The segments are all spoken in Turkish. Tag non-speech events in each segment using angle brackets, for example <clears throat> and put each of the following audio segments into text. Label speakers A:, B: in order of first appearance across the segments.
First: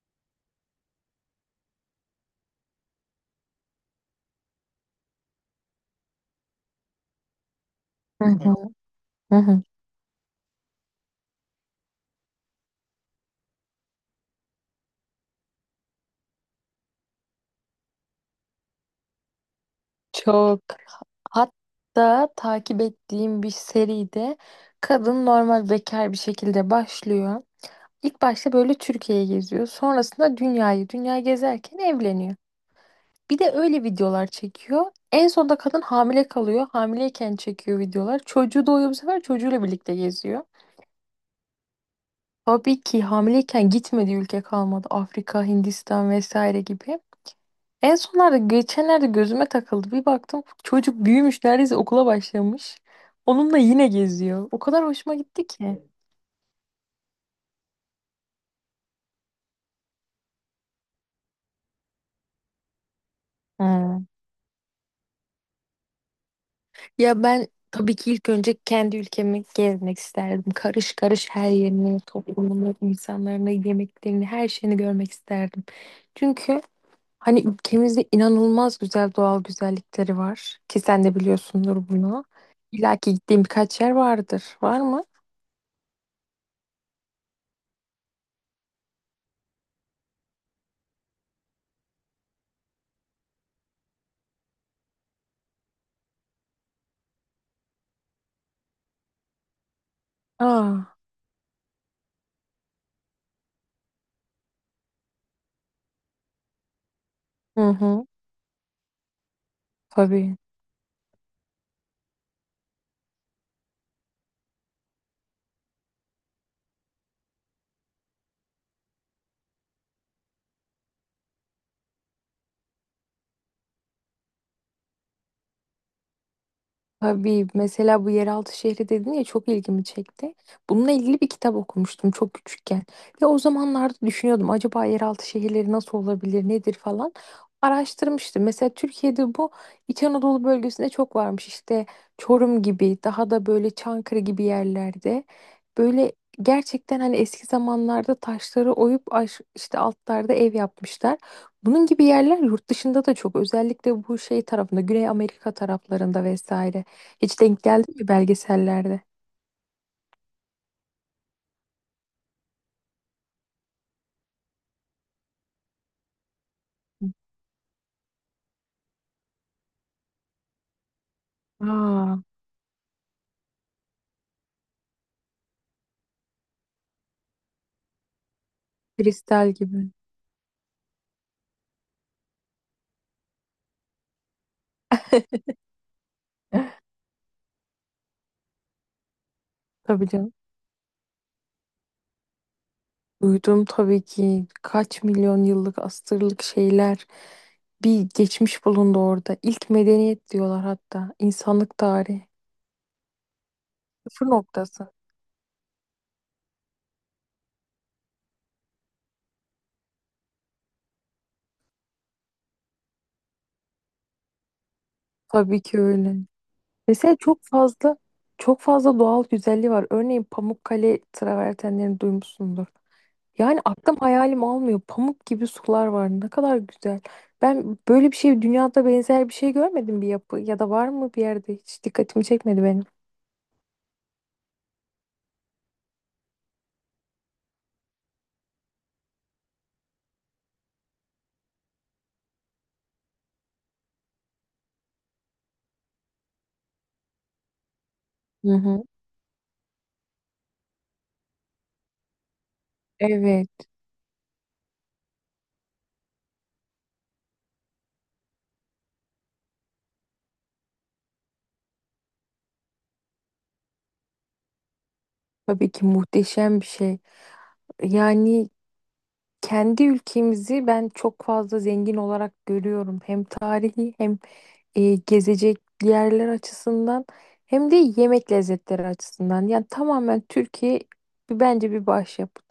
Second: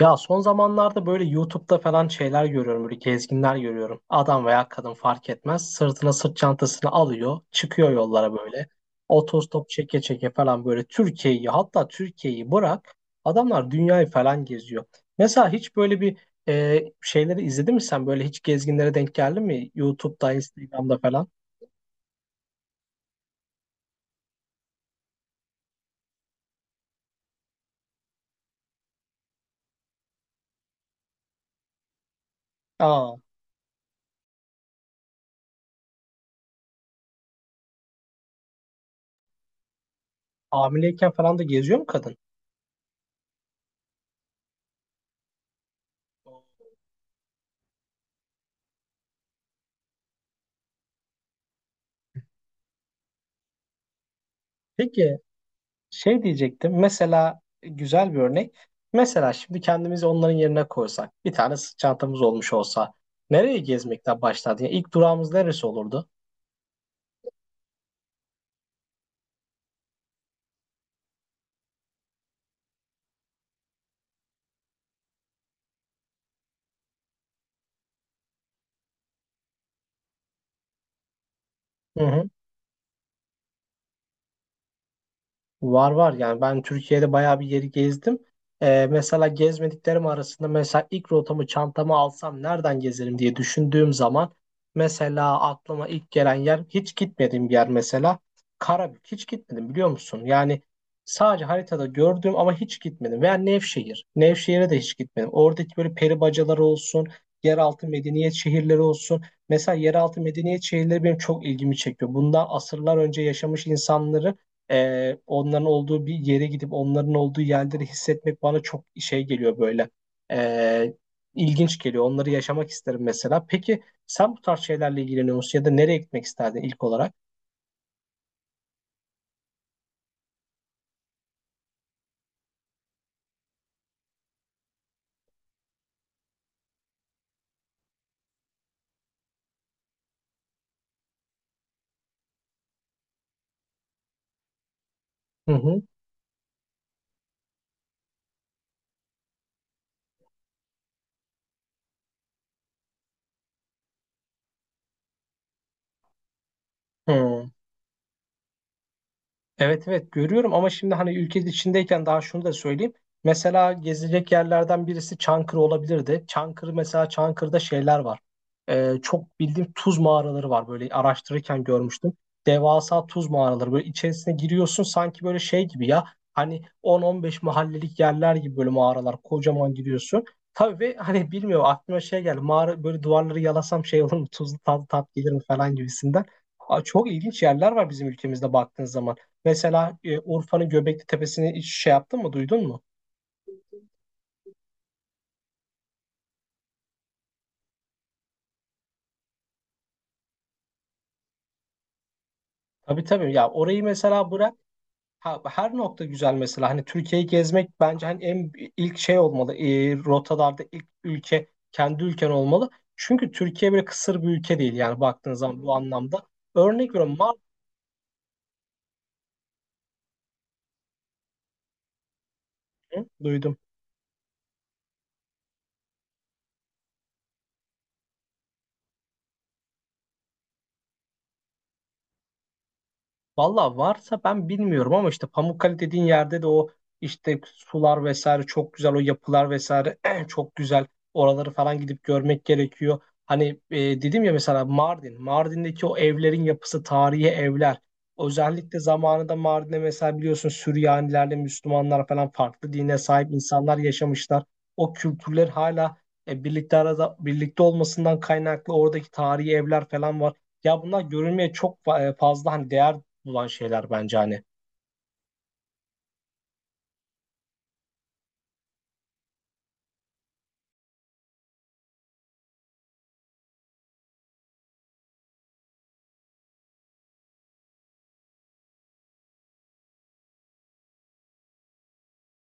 A: Ya son zamanlarda böyle YouTube'da falan şeyler görüyorum, böyle gezginler görüyorum. Adam veya kadın fark etmez. Sırtına sırt çantasını alıyor, çıkıyor
B: Hı
A: yollara
B: hı,
A: böyle.
B: hı hı.
A: Otostop çeke çeke falan böyle Türkiye'yi, hatta Türkiye'yi bırak. Adamlar dünyayı falan geziyor. Mesela hiç böyle bir şeyleri izledin mi sen? Böyle hiç gezginlere denk geldin mi? YouTube'da,
B: Çok.
A: Instagram'da falan.
B: Hatta takip ettiğim bir seride kadın normal bekar bir şekilde başlıyor. İlk başta böyle Türkiye'ye geziyor. Sonrasında dünyayı, dünya gezerken evleniyor.
A: Aa,
B: Bir de öyle videolar çekiyor. En sonunda kadın hamile kalıyor. Hamileyken çekiyor videolar. Çocuğu doğuyor, bu sefer çocuğuyla birlikte geziyor.
A: hamileyken falan da geziyor mu kadın?
B: Tabii ki hamileyken gitmediği ülke kalmadı. Afrika, Hindistan vesaire gibi. En sonlarda geçenlerde gözüme takıldı. Bir baktım çocuk büyümüş, neredeyse okula başlamış. Onunla yine geziyor. O kadar hoşuma
A: Peki,
B: gitti ki.
A: şey diyecektim. Mesela güzel bir örnek. Mesela şimdi kendimizi onların yerine koysak, bir tane sırt çantamız olmuş olsa, nereye
B: Hmm.
A: gezmekten başlardı? Yani ilk durağımız neresi olurdu?
B: Ya ben tabii ki ilk önce kendi ülkemi gezmek isterdim. Karış karış her yerini, toplumunu, insanlarını, yemeklerini, her şeyini görmek isterdim. Çünkü hani ülkemizde inanılmaz güzel doğal güzellikleri var. Ki sen de biliyorsundur
A: Hı
B: bunu.
A: hı.
B: İlla ki gittiğim birkaç yer vardır. Var mı?
A: Var var, yani ben Türkiye'de bayağı bir yeri gezdim. Mesela gezmediklerim arasında mesela ilk rotamı çantama alsam nereden gezerim diye düşündüğüm zaman mesela aklıma ilk gelen yer, hiç gitmediğim bir yer mesela, Karabük hiç gitmedim, biliyor musun? Yani
B: Aa,
A: sadece haritada gördüm ama hiç gitmedim, veya Nevşehir. Nevşehir'e de hiç gitmedim. Oradaki böyle peri bacaları olsun,
B: hı
A: yeraltı
B: hı,
A: medeniyet şehirleri olsun. Mesela yeraltı
B: tabii.
A: medeniyet şehirleri benim çok ilgimi çekiyor. Bundan asırlar önce yaşamış insanları, onların olduğu bir yere gidip onların olduğu yerleri hissetmek bana çok şey geliyor böyle. Ee, ilginç geliyor. Onları yaşamak isterim mesela. Peki sen bu tarz şeylerle ilgileniyor musun, ya da nereye gitmek isterdin ilk olarak?
B: Tabii mesela bu yeraltı şehri dedin ya, çok ilgimi çekti. Bununla ilgili bir kitap okumuştum çok küçükken. Ve o zamanlarda düşünüyordum, acaba yeraltı şehirleri nasıl olabilir, nedir falan. Araştırmıştım. Mesela Türkiye'de bu İç Anadolu bölgesinde çok varmış. İşte Çorum gibi, daha da böyle Çankırı gibi yerlerde.
A: Hı hı.
B: Böyle gerçekten hani eski zamanlarda taşları oyup işte altlarda ev yapmışlar. Bunun gibi yerler yurt dışında da çok, özellikle bu şey tarafında, Güney Amerika taraflarında vesaire. Hiç
A: Hı.
B: denk geldi mi belgesellerde?
A: Evet evet, görüyorum ama şimdi hani ülke içindeyken daha şunu da söyleyeyim. Mesela gezilecek yerlerden birisi Çankırı olabilirdi. Çankırı, mesela Çankırı'da şeyler var. Çok bildiğim tuz mağaraları var, böyle araştırırken görmüştüm.
B: Aa,
A: Devasa tuz mağaraları, böyle içerisine giriyorsun sanki böyle şey gibi ya. Hani 10-15 mahallelik yerler gibi böyle mağaralar,
B: kristal
A: kocaman
B: gibi.
A: giriyorsun. Tabii, ve hani bilmiyorum aklıma şey geldi. Mağara böyle duvarları yalasam şey olur mu, tuzlu tat, tat gelir mi
B: <laughs>
A: falan gibisinden. Aa, çok ilginç yerler var bizim ülkemizde baktığın zaman. Mesela
B: Tabii canım.
A: Urfa'nın Göbekli Tepesi'ni hiç şey yaptın mı, duydun mu?
B: Duydum tabii ki, kaç milyon yıllık asırlık şeyler, bir geçmiş bulundu orada. İlk medeniyet diyorlar hatta. İnsanlık tarihi.
A: Tabii tabii. Ya orayı
B: Sıfır
A: mesela bırak.
B: noktası.
A: Ha, her nokta güzel mesela. Hani Türkiye'yi gezmek bence hani en ilk şey olmalı. E, rotalarda ilk ülke kendi ülken olmalı. Çünkü Türkiye böyle kısır bir ülke değil, yani baktığın
B: Tabii
A: zaman bu
B: ki öyle.
A: anlamda. Örnek veriyorum,
B: Mesela çok
A: Mardin.
B: fazla, çok fazla doğal güzelliği var. Örneğin Pamukkale travertenlerini duymuşsundur.
A: Duydum.
B: Yani aklım hayalim almıyor. Pamuk gibi sular var. Ne kadar güzel. Ben böyle bir şey, dünyada benzer bir şey görmedim, bir yapı ya da, var mı bir yerde, hiç dikkatimi çekmedi benim.
A: Valla varsa ben bilmiyorum, ama işte Pamukkale dediğin yerde de o işte sular vesaire çok güzel, o yapılar vesaire <clears throat> çok güzel. Oraları falan gidip görmek gerekiyor. Hani dedim ya mesela Mardin, Mardin'deki o evlerin yapısı, tarihi evler.
B: Hı
A: Özellikle
B: hı.
A: zamanında Mardin'de mesela biliyorsun, Süryanilerle Müslümanlar falan farklı dine sahip
B: Evet,
A: insanlar yaşamışlar. O kültürler hala birlikte, arada birlikte olmasından kaynaklı oradaki tarihi evler falan var. Ya bunlar görülmeye çok fazla hani değer bulan şeyler bence hani.
B: tabii ki muhteşem bir şey. Yani kendi ülkemizi ben çok fazla zengin olarak görüyorum. Hem tarihi, hem gezecek yerler açısından, hem de yemek lezzetleri açısından. Yani tamamen Türkiye bence bir başyapıt.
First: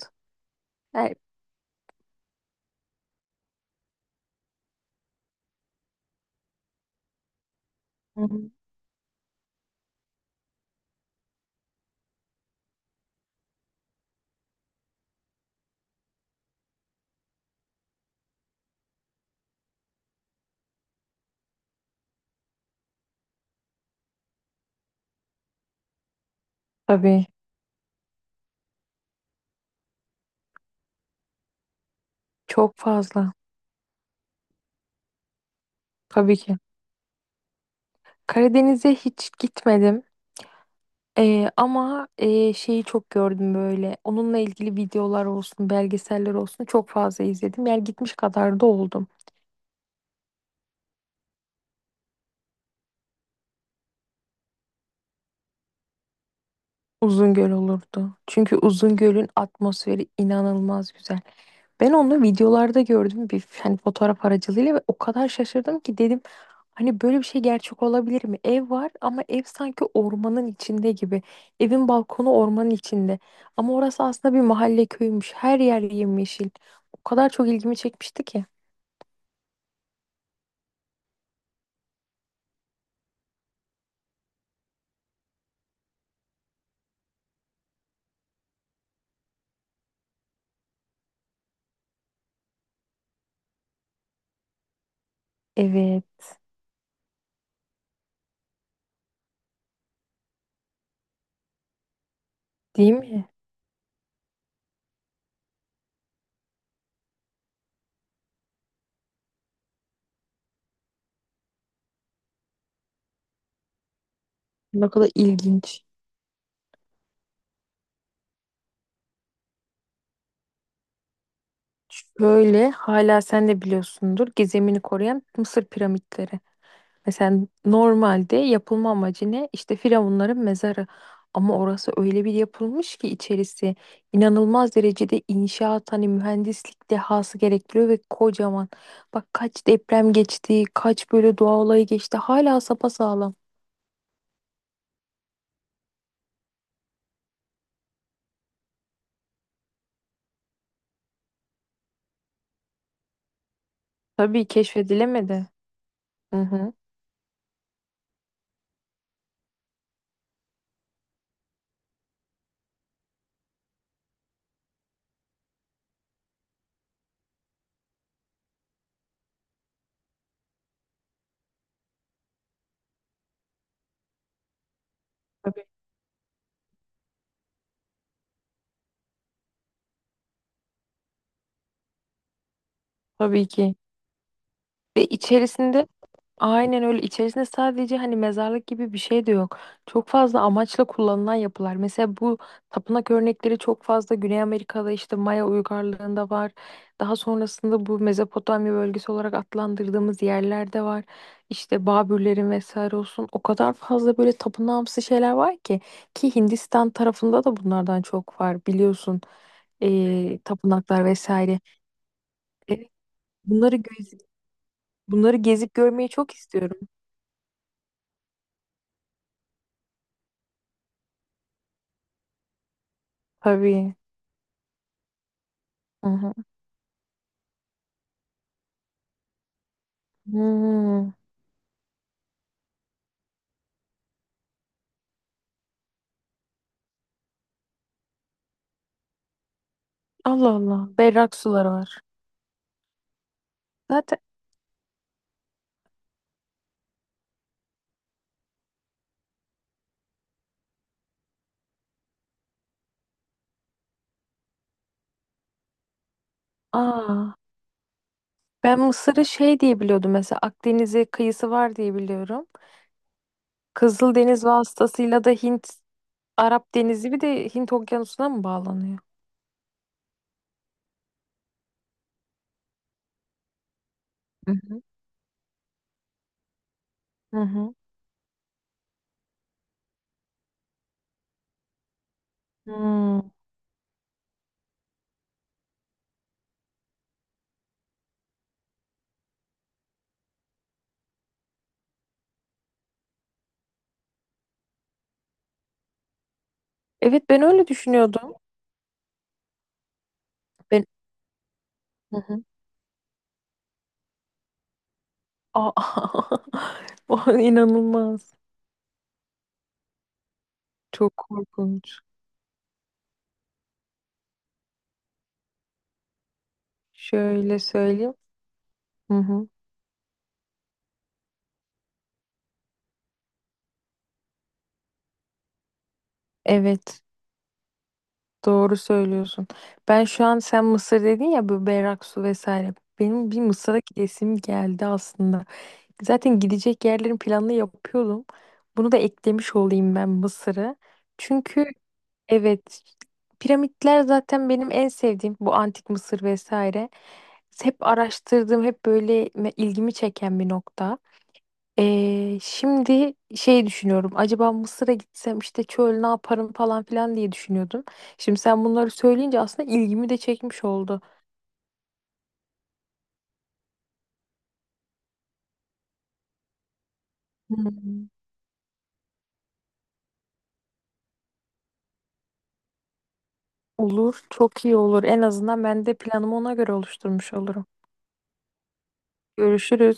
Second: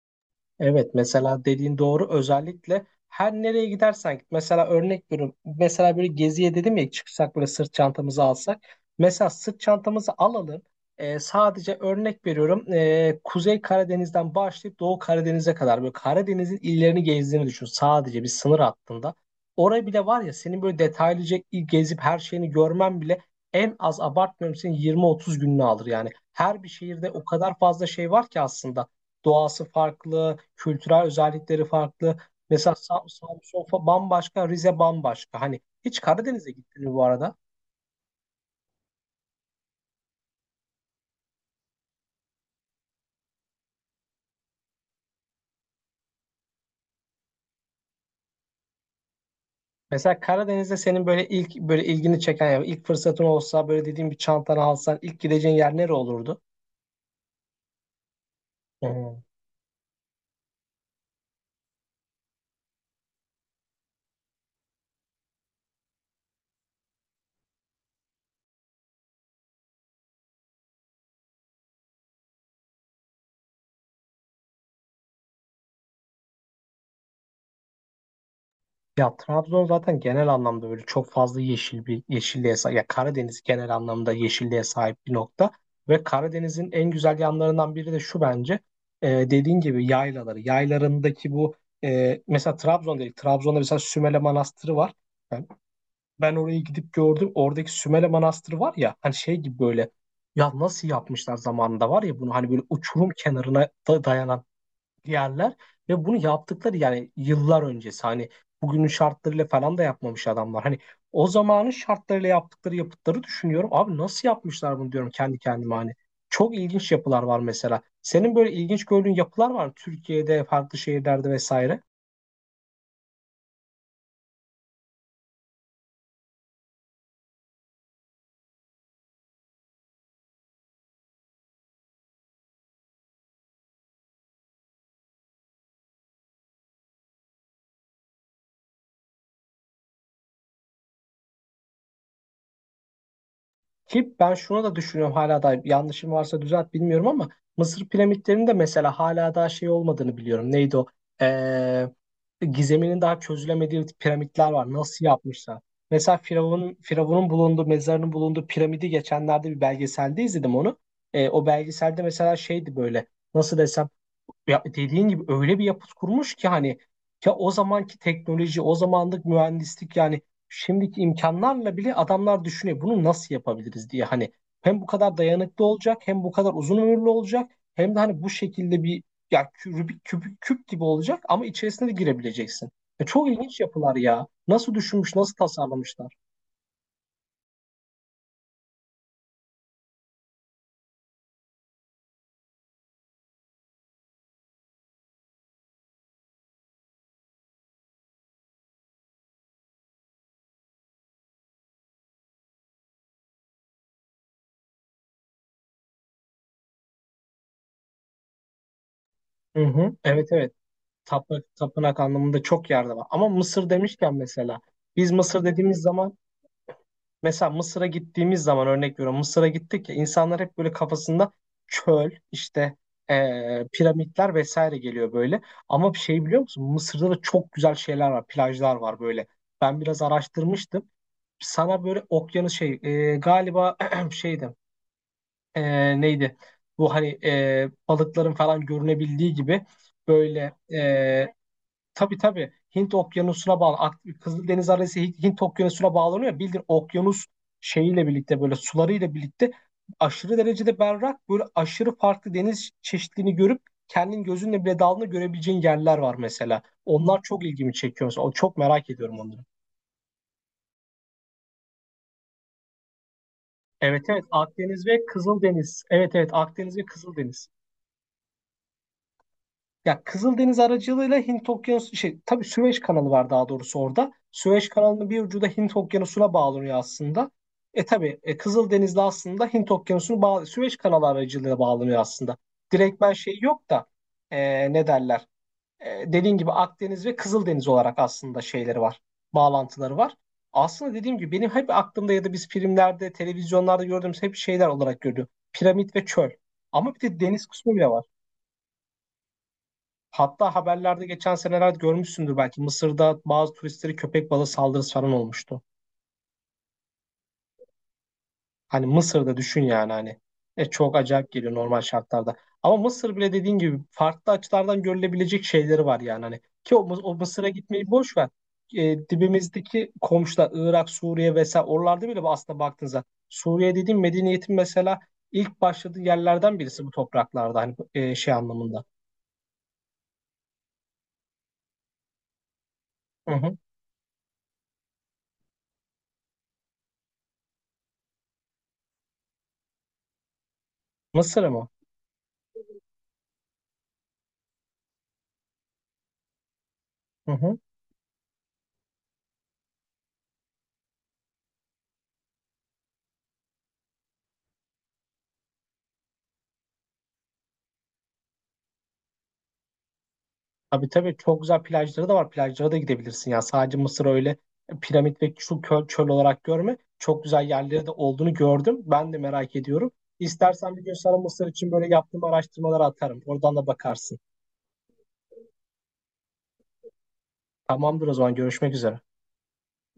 A: Evet,
B: Yani.
A: mesela dediğin doğru, özellikle her nereye gidersen git. Mesela örnek veriyorum. Mesela böyle geziye dedim ya, çıksak böyle sırt
B: Hı
A: çantamızı
B: hı.
A: alsak. Mesela sırt çantamızı alalım. Sadece örnek veriyorum. Kuzey Karadeniz'den başlayıp Doğu Karadeniz'e kadar böyle Karadeniz'in illerini gezdiğini düşün. Sadece bir sınır hattında. Oraya bile var ya, senin böyle detaylıca gezip her şeyini görmen bile en az, abartmıyorum, senin 20-30 gününü alır yani. Her bir şehirde o
B: Tabii,
A: kadar fazla şey var ki aslında. Doğası farklı, kültürel özellikleri farklı. Mesela
B: çok fazla.
A: Samsun bambaşka, Rize bambaşka. Hani hiç
B: Tabii
A: Karadeniz'e
B: ki.
A: gittin mi bu arada?
B: Karadeniz'e hiç gitmedim. Ama şeyi çok gördüm böyle. Onunla ilgili videolar olsun, belgeseller olsun, çok fazla izledim. Yani gitmiş kadar da oldum.
A: Mesela Karadeniz'de senin böyle ilk böyle ilgini çeken, ya ilk fırsatın olsa böyle dediğim bir çantanı alsan ilk gideceğin yer nere olurdu?
B: Uzungöl olurdu. Çünkü
A: Hı.
B: Uzungöl'ün atmosferi inanılmaz güzel. Ben onu videolarda gördüm, bir hani fotoğraf aracılığıyla, ve o kadar şaşırdım ki dedim, hani böyle bir şey gerçek olabilir mi? Ev var ama ev sanki ormanın içinde gibi. Evin balkonu ormanın içinde. Ama orası aslında bir mahalle köymüş. Her yer yemyeşil. O kadar çok ilgimi çekmişti ki.
A: Ya Trabzon zaten genel anlamda böyle çok fazla yeşil, bir yeşilliğe sahip. Ya Karadeniz genel anlamda yeşilliğe sahip bir nokta. Ve Karadeniz'in en güzel yanlarından biri de şu bence. Dediğin gibi yaylaları. Yaylarındaki bu mesela Trabzon değil. Trabzon'da mesela Sümele Manastırı var. Ben,
B: Evet,
A: ben orayı gidip gördüm. Oradaki Sümele Manastırı var ya, hani şey gibi böyle, ya nasıl yapmışlar zamanında var ya bunu, hani böyle
B: değil
A: uçurum
B: mi?
A: kenarına da dayanan yerler, ve bunu yaptıkları yani yıllar öncesi, hani bugünün şartlarıyla falan da yapmamış adamlar. Hani o zamanın şartlarıyla yaptıkları yapıtları düşünüyorum. Abi nasıl yapmışlar
B: Ne
A: bunu diyorum
B: kadar
A: kendi kendime
B: ilginç.
A: hani. Çok ilginç yapılar var mesela. Senin böyle ilginç gördüğün yapılar var mı? Türkiye'de, farklı şehirlerde vesaire.
B: Şöyle, hala sen de biliyorsundur, gizemini koruyan Mısır piramitleri. Mesela normalde yapılma amacı ne? İşte firavunların mezarı. Ama orası öyle bir yapılmış ki içerisi inanılmaz derecede inşaat, hani mühendislik dehası gerektiriyor ve kocaman. Bak kaç deprem geçti, kaç böyle doğa olayı geçti. Hala sapasağlam.
A: Ki ben şuna da düşünüyorum, hala da yanlışım varsa düzelt bilmiyorum ama Mısır piramitlerinin de mesela hala daha şey olmadığını biliyorum. Neydi o? Ee, Gizeminin daha çözülemediği
B: Tabii,
A: piramitler var. Nasıl
B: keşfedilemedi.
A: yapmışlar? Mesela
B: Hı hı.
A: Firavun'un bulunduğu, mezarının bulunduğu piramidi geçenlerde bir belgeselde izledim onu. E, o belgeselde mesela şeydi böyle, nasıl desem, ya dediğin gibi öyle bir yapıt kurmuş ki hani, ya o zamanki teknoloji, o zamanlık mühendislik yani şimdiki imkanlarla bile adamlar düşünüyor bunu nasıl yapabiliriz diye hani, hem bu kadar dayanıklı
B: Tabii.
A: olacak, hem bu kadar uzun ömürlü olacak, hem de hani bu şekilde bir, ya Rubik küp, küp gibi olacak ama içerisine de girebileceksin. Ya çok
B: Tabii
A: ilginç
B: ki.
A: yapılar ya. Nasıl
B: Ve
A: düşünmüş, nasıl
B: içerisinde
A: tasarlamışlar?
B: Aynen öyle. İçerisinde sadece hani mezarlık gibi bir şey de yok. Çok fazla amaçla kullanılan yapılar. Mesela bu tapınak örnekleri çok fazla Güney Amerika'da, işte Maya uygarlığında var. Daha sonrasında bu Mezopotamya bölgesi olarak adlandırdığımız yerlerde var. İşte Babürlerin vesaire olsun. O kadar fazla böyle tapınağımsı şeyler var ki Hindistan tarafında da bunlardan çok var, biliyorsun.
A: Hı hı. Evet evet.
B: Tapınaklar
A: Tapınak,
B: vesaire.
A: tapınak anlamında çok
B: Evet,
A: yerde var. Ama Mısır
B: bunları gez-
A: demişken mesela biz
B: bunları
A: Mısır
B: gezip
A: dediğimiz
B: görmeyi
A: zaman
B: çok istiyorum.
A: mesela Mısır'a gittiğimiz zaman örnek veriyorum. Mısır'a gittik ya, insanlar hep böyle kafasında çöl, işte
B: Tabii.
A: piramitler vesaire geliyor böyle. Ama bir
B: Hı
A: şey
B: hı.
A: biliyor musun? Mısır'da da çok güzel şeyler var, plajlar var böyle. Ben biraz araştırmıştım.
B: Hmm.
A: Sana böyle okyanus şey galiba <clears throat> şeydi, neydi? Bu hani balıkların falan görünebildiği gibi
B: Allah
A: böyle.
B: Allah. Berrak suları var.
A: Tabii tabii, Hint Okyanusu'na bağlı.
B: Zaten
A: Kızıldeniz arası Hint, Okyanusu'na bağlanıyor. Bildiğin okyanus şeyiyle birlikte, böyle sularıyla birlikte aşırı derecede berrak, böyle aşırı farklı deniz çeşitliliğini görüp kendin gözünle bile dalını görebileceğin yerler var mesela. Onlar
B: aa,
A: çok ilgimi çekiyor. Mesela. Çok
B: ben
A: merak ediyorum
B: Mısır'ı
A: onları.
B: şey diye biliyordum, mesela Akdeniz'e kıyısı var diye biliyorum.
A: Evet evet,
B: Kızıldeniz
A: Akdeniz ve
B: vasıtasıyla da
A: Kızıldeniz. Evet evet,
B: Arap
A: Akdeniz ve
B: Denizi, bir
A: Kızıldeniz.
B: de Hint Okyanusu'na mı bağlanıyor?
A: Ya Kızıldeniz aracılığıyla Hint Okyanusu şey, tabii Süveyş kanalı var daha doğrusu orada.
B: Hı
A: Süveyş
B: hı.
A: kanalının bir ucu da Hint Okyanusu'na bağlanıyor aslında.
B: Hı hı.
A: E tabii, Kızıldeniz'le aslında Hint Okyanusu'nu bağ, Süveyş kanalı aracılığıyla bağlanıyor aslında. Direktmen
B: Hmm.
A: şey yok da, ne derler? E, dediğim gibi Akdeniz ve Kızıldeniz olarak aslında şeyleri var. Bağlantıları var. Aslında dediğim gibi benim hep aklımda, ya da biz filmlerde, televizyonlarda gördüğümüz hep şeyler olarak görüyorum. Piramit ve çöl. Ama bir de
B: Evet, ben
A: deniz
B: öyle
A: kısmı bile var.
B: düşünüyordum.
A: Hatta
B: Ben
A: haberlerde geçen senelerde
B: hı
A: görmüşsündür
B: hı.
A: belki, Mısır'da bazı turistleri köpek balığı saldırısı falan olmuştu.
B: Aa, <laughs> o inanılmaz.
A: Hani Mısır'da düşün yani hani. E çok
B: Çok
A: acayip geliyor normal
B: korkunç.
A: şartlarda. Ama Mısır bile dediğin gibi farklı açılardan görülebilecek şeyleri var yani hani. Ki o, o Mısır'a
B: Şöyle
A: gitmeyi
B: söyleyeyim.
A: boş ver. E,
B: Hı hı.
A: dibimizdeki komşular Irak, Suriye vesaire, oralarda bile aslında baktığınızda Suriye dediğim, medeniyetin mesela ilk başladığı yerlerden birisi bu
B: Evet.
A: topraklarda hani, şey
B: Doğru
A: anlamında.
B: söylüyorsun. Ben şu an, sen Mısır dedin ya, bu berrak su vesaire. Benim
A: Hı
B: bir
A: hı.
B: Mısır'a gidesim geldi aslında. Zaten gidecek yerlerin planını yapıyordum. Bunu da eklemiş olayım, ben Mısır'ı.
A: Mısır
B: Çünkü
A: mı?
B: evet, piramitler zaten benim en sevdiğim, bu antik Mısır vesaire.
A: Hı hı.
B: Hep araştırdığım, hep böyle ilgimi çeken bir nokta. Şimdi şey düşünüyorum. Acaba Mısır'a gitsem işte çöl, ne yaparım falan filan diye düşünüyordum. Şimdi sen bunları söyleyince aslında ilgimi de çekmiş
A: Tabii
B: oldu.
A: tabii, çok güzel plajları da var. Plajlara da gidebilirsin ya. Sadece Mısır öyle piramit ve şu çöl olarak görme. Çok güzel yerleri de
B: Hmm.
A: olduğunu gördüm. Ben de merak ediyorum. İstersen bir gün sana Mısır için böyle yaptığım araştırmaları atarım. Oradan da bakarsın.
B: Olur, çok iyi olur. En azından ben de planımı ona göre oluşturmuş olurum.
A: Tamamdır o zaman, görüşmek üzere.
B: Görüşürüz.